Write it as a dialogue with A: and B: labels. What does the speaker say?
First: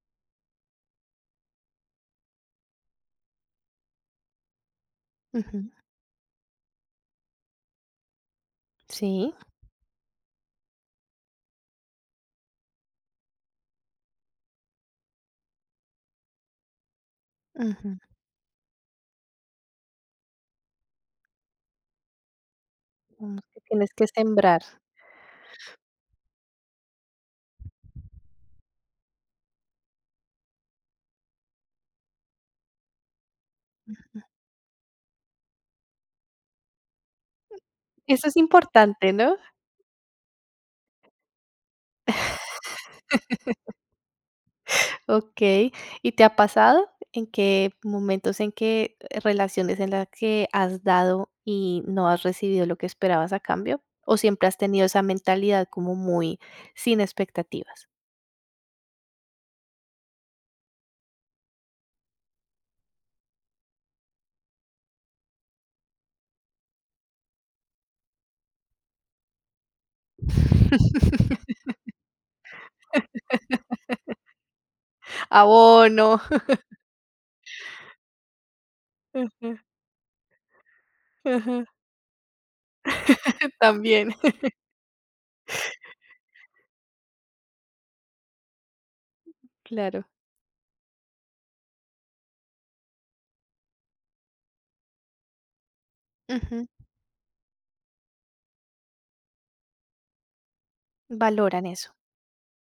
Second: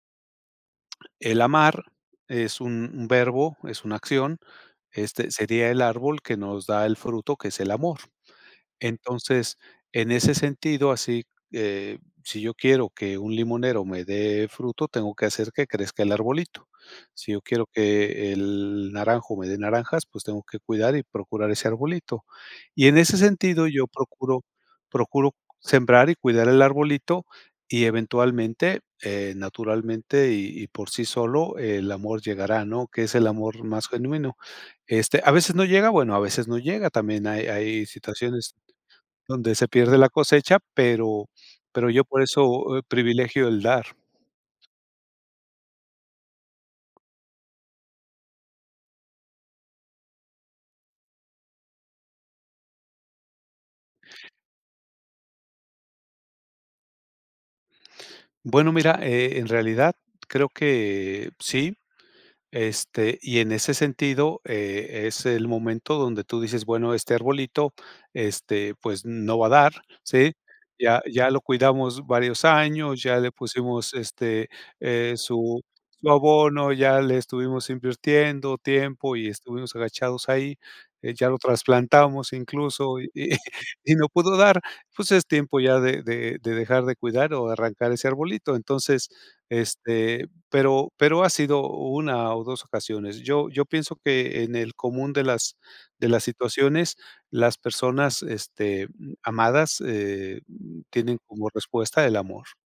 A: El amar es un un verbo, es una acción. Este, sería
B: Ujú.
A: el árbol que nos da el fruto que es el amor.
B: Sí.
A: Entonces, en ese sentido así, eh, si yo quiero que un limonero me dé fruto, tengo que hacer que crezca el arbolito. Si yo quiero
B: Ujú.
A: que el naranjo me dé naranjas, pues, tengo que cuidar y procurar ese arbolito. Y en ese
B: Mm, que
A: sentido, yo
B: tienes que
A: procuro
B: sembrar.
A: procuro sembrar y cuidar el arbolito, y eventualmente, eh, naturalmente, y y por sí solo, el amor llegará, ¿no?, que es el amor más
B: Ujú.
A: genuino. Este, a veces no llega, bueno a veces no llega. También hay hay
B: Eso es
A: situaciones
B: importante, ¿no?
A: donde se pierde la cosecha pero pero yo por eso, eh, privilegio el dar.
B: Okey. ¿Y te ha pasado? ¿En qué momentos, en qué relaciones en las que has dado y no has recibido lo que esperabas a cambio? ¿O siempre has tenido esa mentalidad como muy sin expectativas?
A: Bueno, mira, eh, en realidad creo que sí. Este, y en ese sentido, eh, es el momento donde tú dices: "Bueno, este arbolito, este, pues, no va a dar, ¿sí? Ya ya lo cuidamos varios años, ya le pusimos, este, eh, su
B: Abono.
A: su abono, ya le estuvimos invirtiendo tiempo y
B: Ujú.
A: estuvimos agachados ahí, eh, ya lo
B: Ujú.
A: trasplantamos incluso y y no
B: También.
A: pudo dar". Pues, es tiempo ya de de de dejar de cuidar o de arrancar ese arbolito. Entonces,
B: Claro.
A: este, pero pero ha sido 1 o 2 ocasiones. Yo yo pienso que en el común de las de las
B: Ujú.
A: situaciones, las personas, este, amadas, eh, tienen como
B: Valoran eso.
A: respuesta el amor.